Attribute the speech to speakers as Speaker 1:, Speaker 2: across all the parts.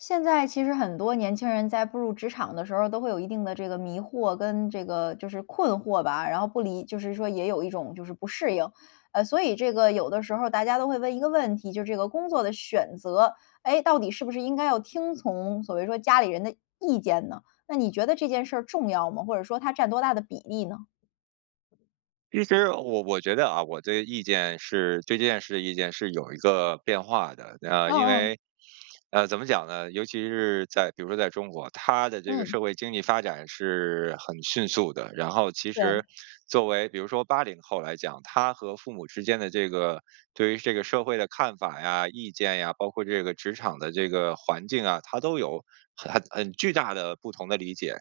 Speaker 1: 现在其实很多年轻人在步入职场的时候儿，都会有一定的这个迷惑跟这个就是困惑吧，然后不理就是说也有一种就是不适应。呃，所以这个有的时候，大家都会问一个问题，就这个工作的选择，诶，到底是不是应该要听从所谓说家里人的意见呢？那你觉得这件事儿重要吗？或者说它占多大的比例呢？
Speaker 2: 其实，呃，我我觉得啊，我的意见是对这件事的意见，是有一个变化的。呃，
Speaker 1: 嗯
Speaker 2: 因
Speaker 1: 嗯。
Speaker 2: 为，呃，怎么讲呢？尤其是在比如说在中国，它的这个
Speaker 1: 嗯。
Speaker 2: 社会经济发展是很迅速的。然后其实
Speaker 1: 对。
Speaker 2: 作为比如说80后来讲，他和父母之间的这个对于这个社会的看法呀、意见呀，包括这个职场的这个环境啊，他都有很很很巨大的不同的理解。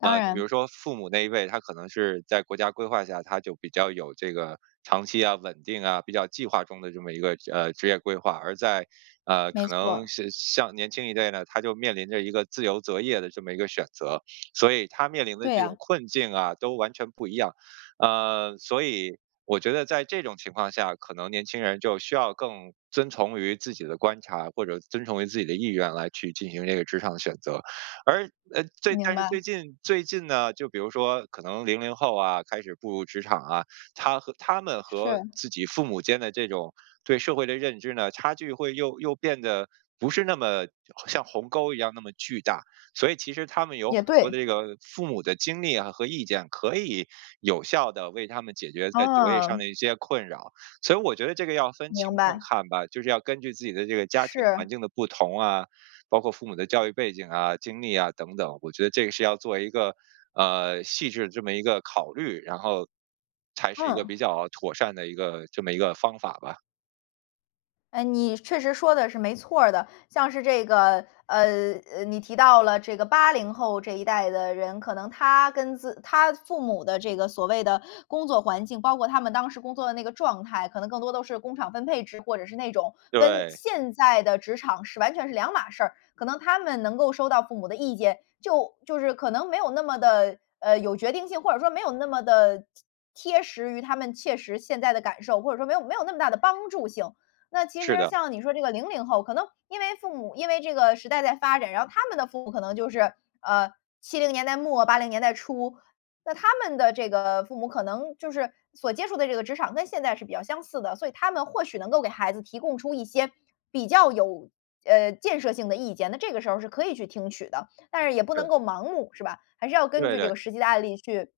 Speaker 1: 当
Speaker 2: 呃，就比如
Speaker 1: 然。
Speaker 2: 说父母那一辈，他可能是在国家规划下，他就比较有这个长期啊，稳定啊，比较计划中的这么一个，呃，职业规划。而在，呃，
Speaker 1: 没
Speaker 2: 可
Speaker 1: 错
Speaker 2: 能
Speaker 1: 儿。
Speaker 2: 像像年轻一代呢，他就面临着一个自由择业的这么一个选择。所以他面临的
Speaker 1: 对
Speaker 2: 这种
Speaker 1: 呀。
Speaker 2: 困境啊，都完全不一样。呃，所以我觉得在这种情况下，可能年轻人就需要更遵从于自己的观察，或者遵从于自己的意愿，来去进行这个职场的选择。而呃，最
Speaker 1: 明
Speaker 2: 但是
Speaker 1: 白。
Speaker 2: 最近最近呢，就比如说可能00后啊，开始步入职场啊，他和他们和
Speaker 1: 是。
Speaker 2: 自己父母间的这种对社会的认知呢，差距会又又变得不是那么像鸿沟一样那么巨大。所以其实他们有
Speaker 1: 也
Speaker 2: 很多
Speaker 1: 对。
Speaker 2: 的这个父母的经历啊，和意见，可以有效地为他们解决在择业上
Speaker 1: 哦。
Speaker 2: 的一些困扰。所以我觉得这个要分情
Speaker 1: 明
Speaker 2: 况
Speaker 1: 白。
Speaker 2: 看吧，就是要根据自己的这个家庭
Speaker 1: 是。
Speaker 2: 环境的不同啊，包括父母的教育背景啊、经历啊，等等。我觉得这个是要做一个，呃，细致的这么一个考虑。然后，才是一个
Speaker 1: 嗯。
Speaker 2: 比较妥善的一个这么一个方法吧。
Speaker 1: 哎，你确实说的是没错儿的。像是这个，呃呃，你提到了这个80后这一代的人，可能他跟自他父母的这个所谓的工作环境，包括他们当时工作的那个状态，可能更多都是工厂分配制，或者是那种跟
Speaker 2: 对。
Speaker 1: 现在的职场是完全是两码事儿。可能他们能够收到父母的意见，就就是可能没有那么地，呃，有决定性，或者说没有那么地贴贴实于他们切实现在的感受，或者说没有没有那么大的帮助性。那其
Speaker 2: 是
Speaker 1: 实
Speaker 2: 的。
Speaker 1: 像你说这个00后可能因为父母因为这个时代在发展，然后他们的父母可能就是，呃，70年代末80年代初。那他们的这个父母可能就是所接触的这个职场跟现在是比较相似的，所以他们或许能够给孩子提供出一些比较有，呃，建设性的意见，那这个时候是可以去听取的。但是也不
Speaker 2: 对。
Speaker 1: 能够盲目是吧，还是要根
Speaker 2: 对
Speaker 1: 据这
Speaker 2: 对。
Speaker 1: 个实际的案例去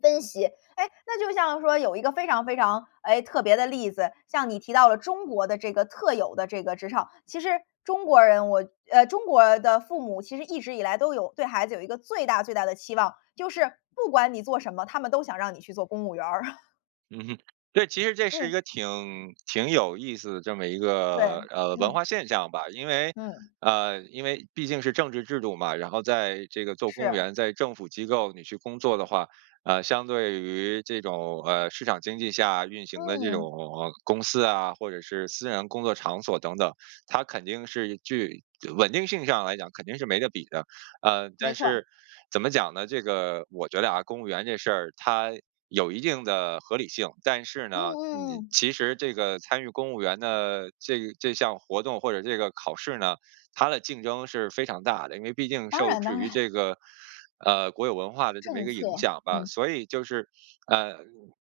Speaker 1: 分析。哎，那就像说有一个非常非常，哎，特别的例子。像你提到了中国的这个特有的这个职场，其实中国人，我呃，中国的父母其实一直以来都有对孩子有一个最大最大的期望，就是不管你做什么，他们都想让你去做公务员儿。
Speaker 2: 嗯哼。对，其实这是一
Speaker 1: 嗯。
Speaker 2: 个挺挺有意思的这么一个，
Speaker 1: 对，
Speaker 2: 呃，文化
Speaker 1: 嗯。
Speaker 2: 现象吧。因为，
Speaker 1: 嗯。
Speaker 2: 呃，因为毕竟是政治制度嘛，然后在这个做公务
Speaker 1: 是。
Speaker 2: 员在政府机构你去工作的话，呃，相对于这种，呃，市场经济下运行的这
Speaker 1: 嗯。
Speaker 2: 种公司啊，或者是私人工作场所等等，它肯定是具稳定性上来讲，肯定是没得比的。呃，
Speaker 1: 没
Speaker 2: 但
Speaker 1: 错儿。
Speaker 2: 是，怎么讲呢？这个我觉得啊，公务员这事儿，它有一定的合理性，但是
Speaker 1: 嗯
Speaker 2: 呢，
Speaker 1: 嗯
Speaker 2: 你
Speaker 1: 嗯。
Speaker 2: 其实这个参与公务员的这这项活动或者这个考试呢，它的竞争是非常大的。因为毕竟
Speaker 1: 当
Speaker 2: 受
Speaker 1: 然
Speaker 2: 制
Speaker 1: 当
Speaker 2: 于
Speaker 1: 然。
Speaker 2: 这个，呃，国有文化的这么一
Speaker 1: 政
Speaker 2: 个影
Speaker 1: 策，
Speaker 2: 响吧。
Speaker 1: 嗯。
Speaker 2: 所以就是，呃，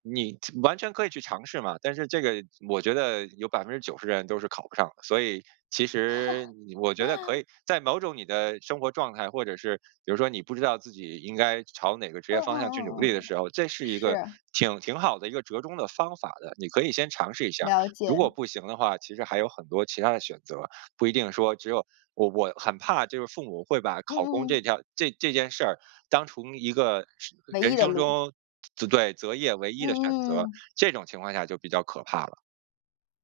Speaker 2: 你其完全可以去尝试嘛，但是这个，我觉得有90%的人都是考不上的。所以其实 你我觉得可以在某种你的生活状态，或者是，比如说你不知道自己应该朝哪个职
Speaker 1: 嗯
Speaker 2: 业
Speaker 1: 嗯
Speaker 2: 方向去努
Speaker 1: 嗯
Speaker 2: 力的
Speaker 1: 嗯嗯，
Speaker 2: 时候，这是一个
Speaker 1: 是。
Speaker 2: 挺挺好的一个折中的方法的，你可以先尝试一下。
Speaker 1: 了
Speaker 2: 如果
Speaker 1: 解。
Speaker 2: 不行的话，其实还有很多其他的选择，不一定说只有我我很怕就是父母会把
Speaker 1: 嗯
Speaker 2: 考公
Speaker 1: 嗯
Speaker 2: 这
Speaker 1: 嗯。
Speaker 2: 条这这件事儿当成一个生
Speaker 1: 唯
Speaker 2: 人
Speaker 1: 一的
Speaker 2: 生
Speaker 1: 路。
Speaker 2: 中择择对，择业唯一
Speaker 1: 嗯
Speaker 2: 的选
Speaker 1: 嗯
Speaker 2: 择，
Speaker 1: 嗯。
Speaker 2: 这种情况下就比较可怕了。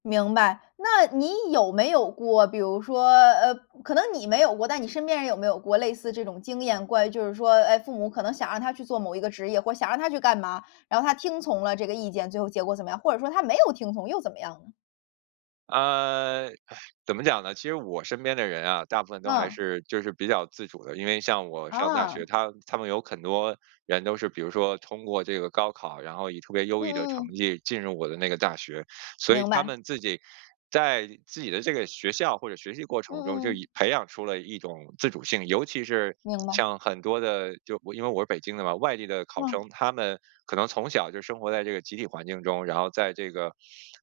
Speaker 1: 明白。那你有没有过，比如说，呃，可能你没有过，但你身边人有没有过类似这种经验。关于就是说，哎，父母可能想让他去做某一个职业，或想让他去干嘛，然后他听从了这个意见，最后结果怎么样？或者说他没有听从又怎么样呢？
Speaker 2: 呃，怎么讲呢？其实我身边的人啊，大部分都还
Speaker 1: 嗯。
Speaker 2: 是就是比较自主的。因为像我上大学，
Speaker 1: 哦。
Speaker 2: 他他们有很多人都是，比如说通过这个高考，然后以特别优
Speaker 1: 嗯
Speaker 2: 异的成
Speaker 1: 嗯。
Speaker 2: 绩进入我的那个大学。所以
Speaker 1: 明
Speaker 2: 他
Speaker 1: 白。
Speaker 2: 们自己，在自己的这个学校或者学习过
Speaker 1: 嗯
Speaker 2: 程中，
Speaker 1: 嗯
Speaker 2: 就
Speaker 1: 嗯。
Speaker 2: 已培养出了一种自主性。尤其是
Speaker 1: 明白。
Speaker 2: 像很多的，就因为我是北京的嘛，外地的考
Speaker 1: 哇。
Speaker 2: 生，他们可能从小就生活在这个集体环境中，然后在这个，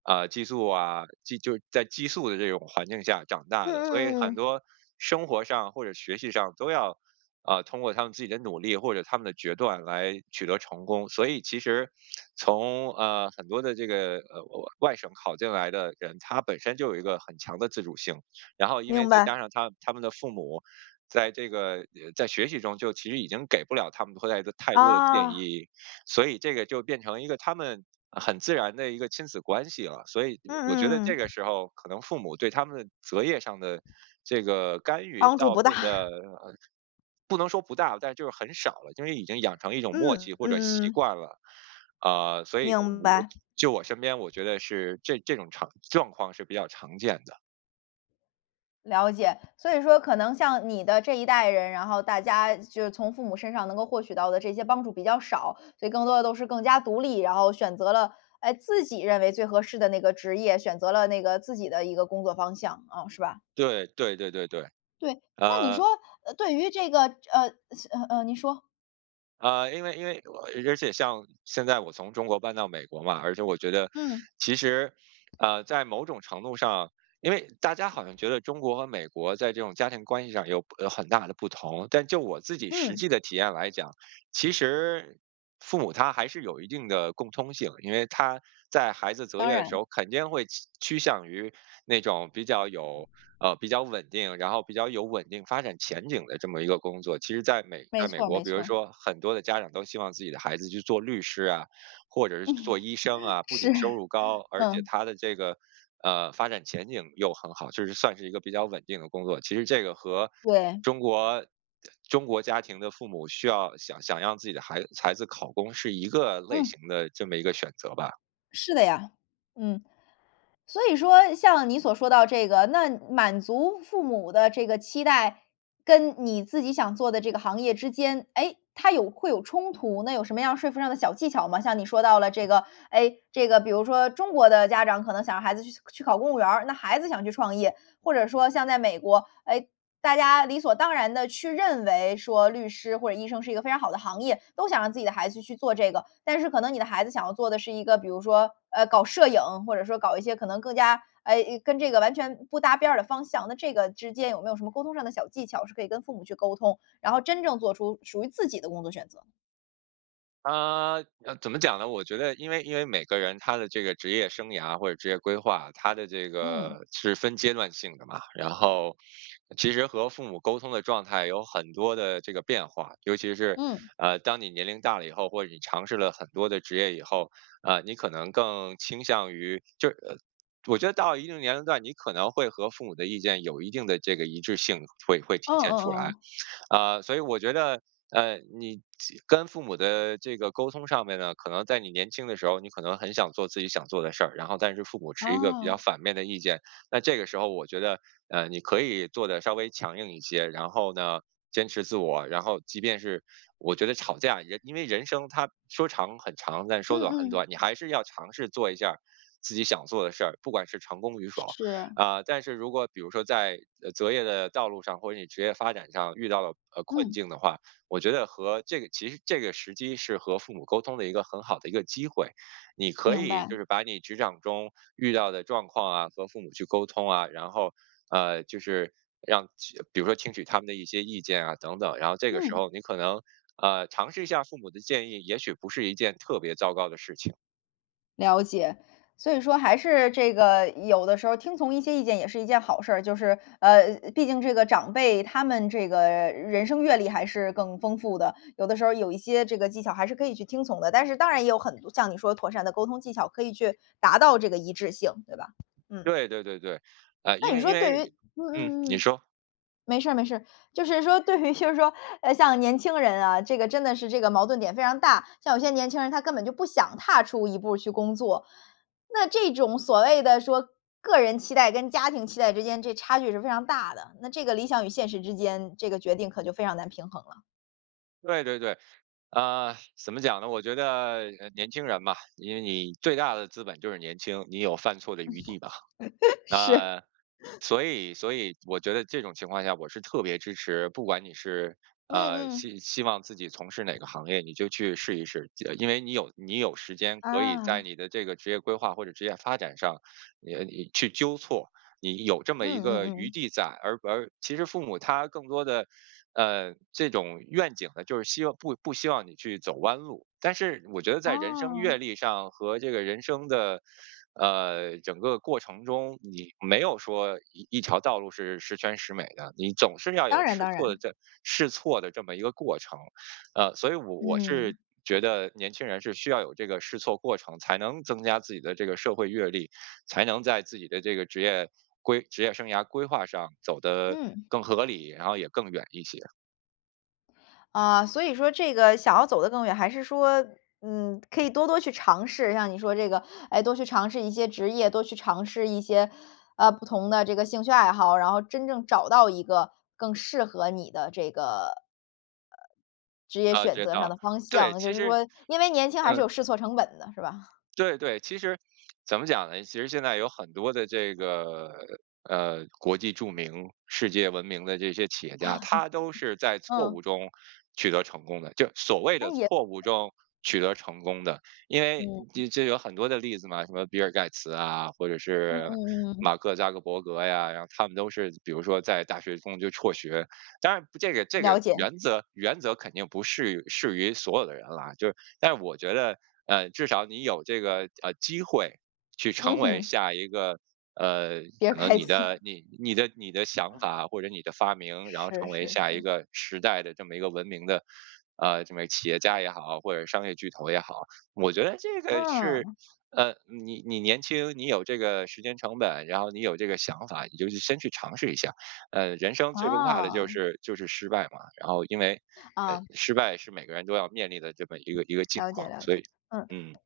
Speaker 2: 啊，寄宿啊，寄就在寄宿的这种环境下长大
Speaker 1: 嗯
Speaker 2: 的。所
Speaker 1: 嗯
Speaker 2: 以
Speaker 1: 嗯
Speaker 2: 很
Speaker 1: 嗯。
Speaker 2: 多生活上或者学习上都要，呃，通过他们自己的努力，或者他们的决断来取得成功。所以其实从，呃，很多的这个，呃呃，外省考进来的人，他本身就有一个很强的自主性。然后因为
Speaker 1: 明
Speaker 2: 再
Speaker 1: 白。
Speaker 2: 加上他他们的父母，在这个呃，在学习中，就其实已经给不了他们的后代就太多的建
Speaker 1: 啊。
Speaker 2: 议，所以这个就变成了一个他们很自然的一个亲子关系了。所以，
Speaker 1: 嗯
Speaker 2: 我觉得
Speaker 1: 嗯
Speaker 2: 这
Speaker 1: 嗯
Speaker 2: 个
Speaker 1: 嗯。
Speaker 2: 时候，可能父母对他们的择业上的这个干预
Speaker 1: 帮助
Speaker 2: 倒
Speaker 1: 不大。
Speaker 2: 变得，嗯，不能说不大，但就很少了，因为已经养成一种
Speaker 1: 嗯，
Speaker 2: 默契
Speaker 1: 嗯
Speaker 2: 或者
Speaker 1: 嗯
Speaker 2: 习
Speaker 1: 嗯。
Speaker 2: 惯了。嗯，所以我
Speaker 1: 明
Speaker 2: 我
Speaker 1: 白。
Speaker 2: 就我身边，我觉得是这这种场状况是比较常见的。
Speaker 1: 了解。所以说可能像你的这一代人，然后大家就是从父母身上能够获取到的这些帮助比较少，所以更多的都是更加独立，然后选择了，哎，自己认为最合适的那个职业，选择了那个自己的一个工作方向。嗯，是吧？
Speaker 2: 对，对对对对，
Speaker 1: 对，那你
Speaker 2: 呃
Speaker 1: 说，呃，对于这个呃，次呃，呃，你说。
Speaker 2: 呃，因为因为，而而且像现在我从中国搬到美国嘛，而且我觉得，
Speaker 1: 嗯。
Speaker 2: 其实，呃，在某种程度上因为大家好像觉得中国和美国在这种家庭关系上有有很大的不同。但就我自己实
Speaker 1: 嗯。
Speaker 2: 际的体验来讲，其实，父母他还是有一定的共通性。因为他在孩子择
Speaker 1: 当
Speaker 2: 业的时
Speaker 1: 然。
Speaker 2: 候，肯定会趋趋向于那种比较有呃，比较稳定，然后比较有稳定发展前景的这么一个工作。其实在美
Speaker 1: 没
Speaker 2: 在美
Speaker 1: 错儿
Speaker 2: 国，
Speaker 1: 没
Speaker 2: 比如
Speaker 1: 错儿。
Speaker 2: 说很多的家长，都希望自己的孩子去做律师啊，或者是去做医生 啊，不仅
Speaker 1: 是，
Speaker 2: 收入高，而且
Speaker 1: 嗯。
Speaker 2: 他的这个，呃，发展前景又很好，就是算是一个比较稳定的工作。其实这个和
Speaker 1: 对。
Speaker 2: 中国中国家庭的父母需要想想让自己的孩孩子考公是一个类
Speaker 1: 嗯。
Speaker 2: 型的这么一个选择吧。
Speaker 1: 是的呀，嗯。所以说像你所说到这个，那满足父母的这个期待，跟你自己想做的这个行业之间，诶，它有会有冲突，那有什么样说服上的小技巧吗？像你说到了这个，诶，这个比如说中国的家长，可能想让孩子去去考公务员儿，那孩子想去创业。或者说像在美国，哎，大家理所当然地去认为说，律师或者医生是一个非常好的行业，都想让自己的孩子去做这个。但是可能你的孩子想要做的是一个，比如说，呃，搞摄影，或者说搞一些可能更加，哎，诶，跟这个完全不搭边儿的方向。那这个之间有没有什么沟通上的小技巧，是可以跟父母去沟通，然后真正做出属于自己的工作选择？
Speaker 2: 嗯。呃，怎么讲呢？我觉得因为因为每个人他的这个职业生涯或者职业规划，他的这
Speaker 1: 嗯。
Speaker 2: 个是分阶段性的嘛，然后其实和父母沟通的状态有很多的这个变化。尤其是，
Speaker 1: 嗯。
Speaker 2: 呃，当你年龄大了以后，或者你尝试了很多的职业以后，呃，你可能更倾向于就呃，我觉得到了一定年龄段，你可能会和父母的意见，有一定的这个一致性会会
Speaker 1: 嗯
Speaker 2: 体现出
Speaker 1: 嗯
Speaker 2: 来。
Speaker 1: 嗯。
Speaker 2: 呃，所以我觉得，嗯，你其跟父母的这个沟通上面呢，可能在你年轻的时候，你可能很想做自己想做的事儿，然后但是父母持一个比较
Speaker 1: 哦。
Speaker 2: 反面的意见。那这个时候我觉得，呃，你可以做得稍微强硬一些，然后呢，坚持自我，然后即便是我觉得吵架也因为人生，它说长很长，但是说
Speaker 1: 嗯
Speaker 2: 短很
Speaker 1: 嗯。
Speaker 2: 短，你还是要尝试做一下儿自己想做的事儿，不管是成功与否。
Speaker 1: 是。
Speaker 2: 嗯，但是如果比如说在择业的道路上，或者你职业发展上遇到了，呃，困
Speaker 1: 嗯。
Speaker 2: 境的话，我觉得和这个其实这个时机是和父母沟通的一个很好的一个机会。你可
Speaker 1: 明
Speaker 2: 以
Speaker 1: 白。
Speaker 2: 就是把你职场中遇到的状况啊，和父母去沟通啊，然后，呃，就是让去比如说听取他们的一些意见啊，等等，然后这个时
Speaker 1: 嗯。
Speaker 2: 候你可能，呃，尝试一下父母的建议，也许不是一件特别糟糕的事情。
Speaker 1: 了解。所以说还是这个有的时候听从一些意见也是一件好事儿，就是，呃，毕竟这个长辈他们这个人生阅历还是更丰富的，有的时候有一些这个技巧还是可以去听从的。但是当然也有很多像你说的妥善的沟通技巧，可以去达到这个一致性，对吧？嗯。
Speaker 2: 对对对对。呃，因
Speaker 1: 那你
Speaker 2: 为因
Speaker 1: 说对于
Speaker 2: 为
Speaker 1: 嗯
Speaker 2: 嗯，
Speaker 1: 嗯
Speaker 2: 你
Speaker 1: 嗯。
Speaker 2: 说。
Speaker 1: 没事没事。就是说，对于就是说，呃，像年轻人啊，这个真的是这个矛盾点非常大，像有些年轻人他根本就不想踏出一步去工作。那这种所谓的说个人期待，跟家庭期待之间，这差距是非常大的，那这个理想与现实之间，这个决定可就非常难平衡了。
Speaker 2: 对对对。嗯，怎么讲呢？我觉得，呃，年轻人吧，因为你最大的资本就是年轻，你有犯错的余地吧。
Speaker 1: 是。
Speaker 2: 嗯，所以所以，我觉得这种情况下，我是特别支持不管你是，
Speaker 1: 嗯
Speaker 2: 呃，
Speaker 1: 嗯。
Speaker 2: 希希望自己从事哪个行业，你就去试一试。记得因为你有你有时间，可以在
Speaker 1: 啊。
Speaker 2: 你的这个职业规划或者职业发展上，你你去纠错，你有这么
Speaker 1: 嗯
Speaker 2: 一
Speaker 1: 嗯
Speaker 2: 个
Speaker 1: 嗯
Speaker 2: 余
Speaker 1: 嗯。
Speaker 2: 地在。而而其实父母他更多的，呃，这种愿景呢，就是希望不不希望你去走弯路。但是我觉得在人生阅
Speaker 1: 哦。
Speaker 2: 历上和这个人生的，呃，整个过程中，你没有说一一条道路是十全十美的，你总是要有
Speaker 1: 当然
Speaker 2: 试
Speaker 1: 当
Speaker 2: 错的
Speaker 1: 然。
Speaker 2: 这试错的这么一个过程。嗯，所以我我是
Speaker 1: 嗯。
Speaker 2: 觉得年轻人是需要有这个试错过程，才能增加自己的这个社会阅历，才能在自己的这个职业规职业生涯规划上走得
Speaker 1: 嗯。
Speaker 2: 更合理，然后也更远一些。
Speaker 1: 呃，所以说这个想要走得更远，还是说，嗯，可以多多去尝试。像你说这个，哎，多去尝试一些职业，多去尝试一些，呃，不同的这个兴趣爱好，然后真正找到一个更适合你的这个呃，职业
Speaker 2: 啊，
Speaker 1: 选
Speaker 2: 知
Speaker 1: 择上
Speaker 2: 道。
Speaker 1: 的方
Speaker 2: 对，
Speaker 1: 向。就
Speaker 2: 其
Speaker 1: 是
Speaker 2: 实
Speaker 1: 说因为年 轻还是
Speaker 2: 嗯。
Speaker 1: 有试错成本的，是吧？
Speaker 2: 对对，其实，怎么讲呢？其实现在有很多的这个，嗯，国际著名、世界闻名的这些企业家，他都是 在错
Speaker 1: 嗯。
Speaker 2: 误中取得成功的就所谓
Speaker 1: 那
Speaker 2: 的
Speaker 1: 也
Speaker 2: 错误中取得成功的。因为
Speaker 1: 嗯。
Speaker 2: 你这有很多的例子嘛，什么比尔盖茨啊，或者
Speaker 1: 嗯
Speaker 2: 是
Speaker 1: 嗯嗯嗯。
Speaker 2: 马克扎克伯格呀，然后他们都是比如说在大学中就辍学。当然不这个这个
Speaker 1: 了解。
Speaker 2: 原则原则肯定不适于适于所有的人了啊，就是，但我觉得，呃，至少你有这个，呃，机会去成
Speaker 1: 嗯
Speaker 2: 为
Speaker 1: 哼。
Speaker 2: 下一个呃，
Speaker 1: 比尔
Speaker 2: 可能
Speaker 1: 盖
Speaker 2: 你
Speaker 1: 茨。
Speaker 2: 的你你的你的想法或者你的发明，然后
Speaker 1: 是
Speaker 2: 成为
Speaker 1: 是
Speaker 2: 下一
Speaker 1: 是。
Speaker 2: 个时代的这么一个闻名的，呃，什么企业家也好或者商业巨头也好。我觉得这个是，
Speaker 1: 嗯。
Speaker 2: 呃，你你年轻，你有这个时间成本，然后你有这个想法，你就先去尝试一下。呃，人生最不怕的就
Speaker 1: 啊。
Speaker 2: 是就是失败嘛，然后因为，呃，
Speaker 1: 啊。
Speaker 2: 失败是每个人都要面临的这么一个一个境
Speaker 1: 了解
Speaker 2: 况，
Speaker 1: 了
Speaker 2: 所
Speaker 1: 解，
Speaker 2: 以
Speaker 1: 嗯。
Speaker 2: 嗯。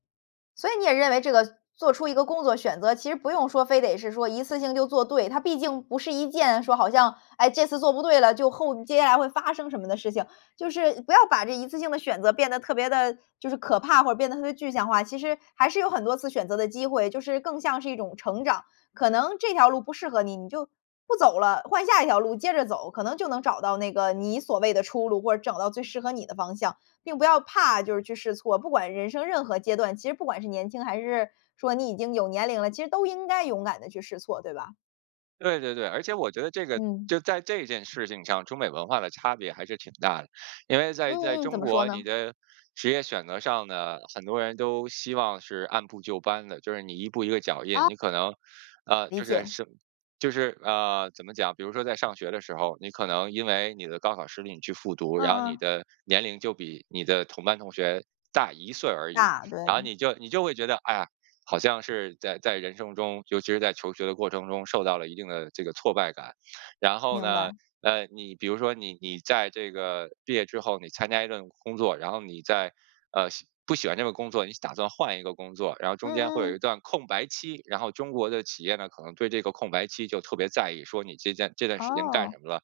Speaker 1: 所以你也认为这个做出一个工作选择，其实不用说非得是说一次性就做对。它毕竟不是一件说好像，哎，这次做不对了，就后接下来会发生什么的事情。就是不要把这一次性的选择变得特别地，就是可怕或者变得特别具象化。其实还是有很多次选择的机会，就是更像是一种成长，可能这条路不适合你，你就不走了，换下一条路接着走，可能就能找到那个你所谓的出路，或者找到最适合你的方向。并不要怕就是去试错，不管人生任何阶段，其实不管是年轻，还是说你已经有年龄了，其实都应该勇敢地去试错，对吧？
Speaker 2: 对对对，而且我觉得这个
Speaker 1: 嗯。
Speaker 2: 就在这件事情上，中美文化的差别还是挺大的。因为在在
Speaker 1: 嗯嗯，怎
Speaker 2: 中
Speaker 1: 么说
Speaker 2: 国，你
Speaker 1: 呢？
Speaker 2: 的职业选择上呢，很多人都希望是按部就班的。就是你一步一个脚印
Speaker 1: 哦。
Speaker 2: 你可能，呃，
Speaker 1: 理
Speaker 2: 就是
Speaker 1: 解。
Speaker 2: 是就是，呃，怎么讲，比如说在上学的时候，你可能因为你的高考失利你去复读，然后
Speaker 1: 嗯
Speaker 2: 你
Speaker 1: 嗯。
Speaker 2: 的年龄就比你的同班同学大一岁而已。
Speaker 1: 大，
Speaker 2: 然后
Speaker 1: 对。
Speaker 2: 你就你就会觉得，哎呀，好像是在在人生中，尤其是在求学的过程中，受到了一定的这个挫败感。然后
Speaker 1: 明
Speaker 2: 呢，
Speaker 1: 白。
Speaker 2: 呃，你比如说你你在这个毕业之后，你参加一份工作，然后你再呃，喜不喜欢这个工作，你打算换一个工作，然后中间会
Speaker 1: 嗯
Speaker 2: 有一
Speaker 1: 嗯。
Speaker 2: 段空白期，然后中国的企业呢，可能对这个空白期就特别在意，说你这站这段时间干
Speaker 1: 哦。
Speaker 2: 什么了？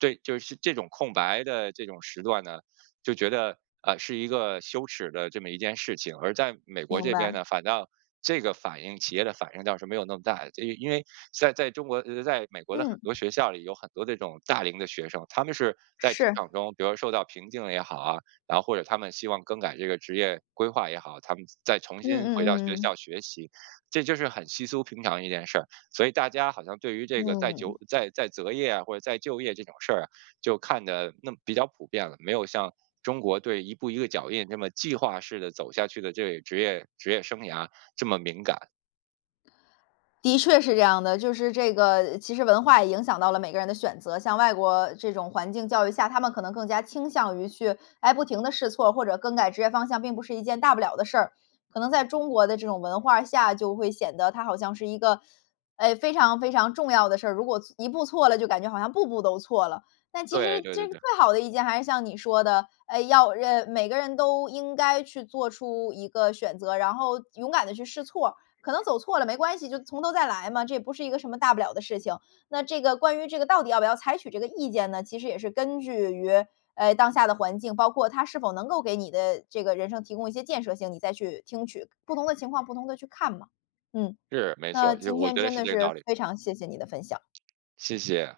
Speaker 2: 对，就是这种空白的这种时段呢就觉得，呃，是一个羞耻的这么一件事情。而在美国
Speaker 1: 明
Speaker 2: 这边
Speaker 1: 白。
Speaker 2: 呢，反倒这个反应企业的反应，倒是没有那么大的，它因因为在在中国呃-呃，在美国的很
Speaker 1: 嗯。
Speaker 2: 多学校里，有很多这种大龄的学生，他们是在职
Speaker 1: 是。
Speaker 2: 场中，比如受到瓶颈也好，啊，然后，或者他们希望更改这个职业规划也好，他们再重
Speaker 1: 嗯
Speaker 2: 新回
Speaker 1: 嗯
Speaker 2: 到
Speaker 1: 嗯
Speaker 2: 学
Speaker 1: 嗯。
Speaker 2: 校学习，这就是很稀疏平常的一件事。所以大家好像对于这个再
Speaker 1: 嗯。
Speaker 2: 就再再择业啊，或者再就业这种事儿，就看得那么比较普遍了，没有像中国对一步一个脚印，这么计划式地走下去的这个职业职业生涯这么敏感。
Speaker 1: 的确是这样的。就是这个，其实文化也影响到了每个人的选择。像外国这种环境教育下，他们可能更加倾向于去，哎，不停地试错儿，或者更改职业方向，并不是一件大不了的事儿。可能在中国的这种文化下，就会显得它好像是一个，哎，非常非常重要的事儿，如果错一步错了，就感觉好像步步都错了。但其
Speaker 2: 对
Speaker 1: 实
Speaker 2: 对对
Speaker 1: 这个
Speaker 2: 对。
Speaker 1: 最好的一件，还是像你说的哎，要，人呃，每个人都应该去做出一个选择，然后勇敢地去试错，可能走错了没关系，就从头再来嘛，这也不是一个什么大不了的事情。那这个关于这个到底要不要采取这个意见呢？其实也是根据于，哎，当下的环境，包括它是否能够给你的这个人生提供一些建设性，你再去听取。不同的情况不同地去看嘛，嗯。
Speaker 2: 是，没错
Speaker 1: 那
Speaker 2: 儿，就是
Speaker 1: 今
Speaker 2: 我
Speaker 1: 天
Speaker 2: 觉得
Speaker 1: 真
Speaker 2: 是
Speaker 1: 的
Speaker 2: 这个道
Speaker 1: 是，
Speaker 2: 理。
Speaker 1: 非常谢谢你的分享。
Speaker 2: 谢谢。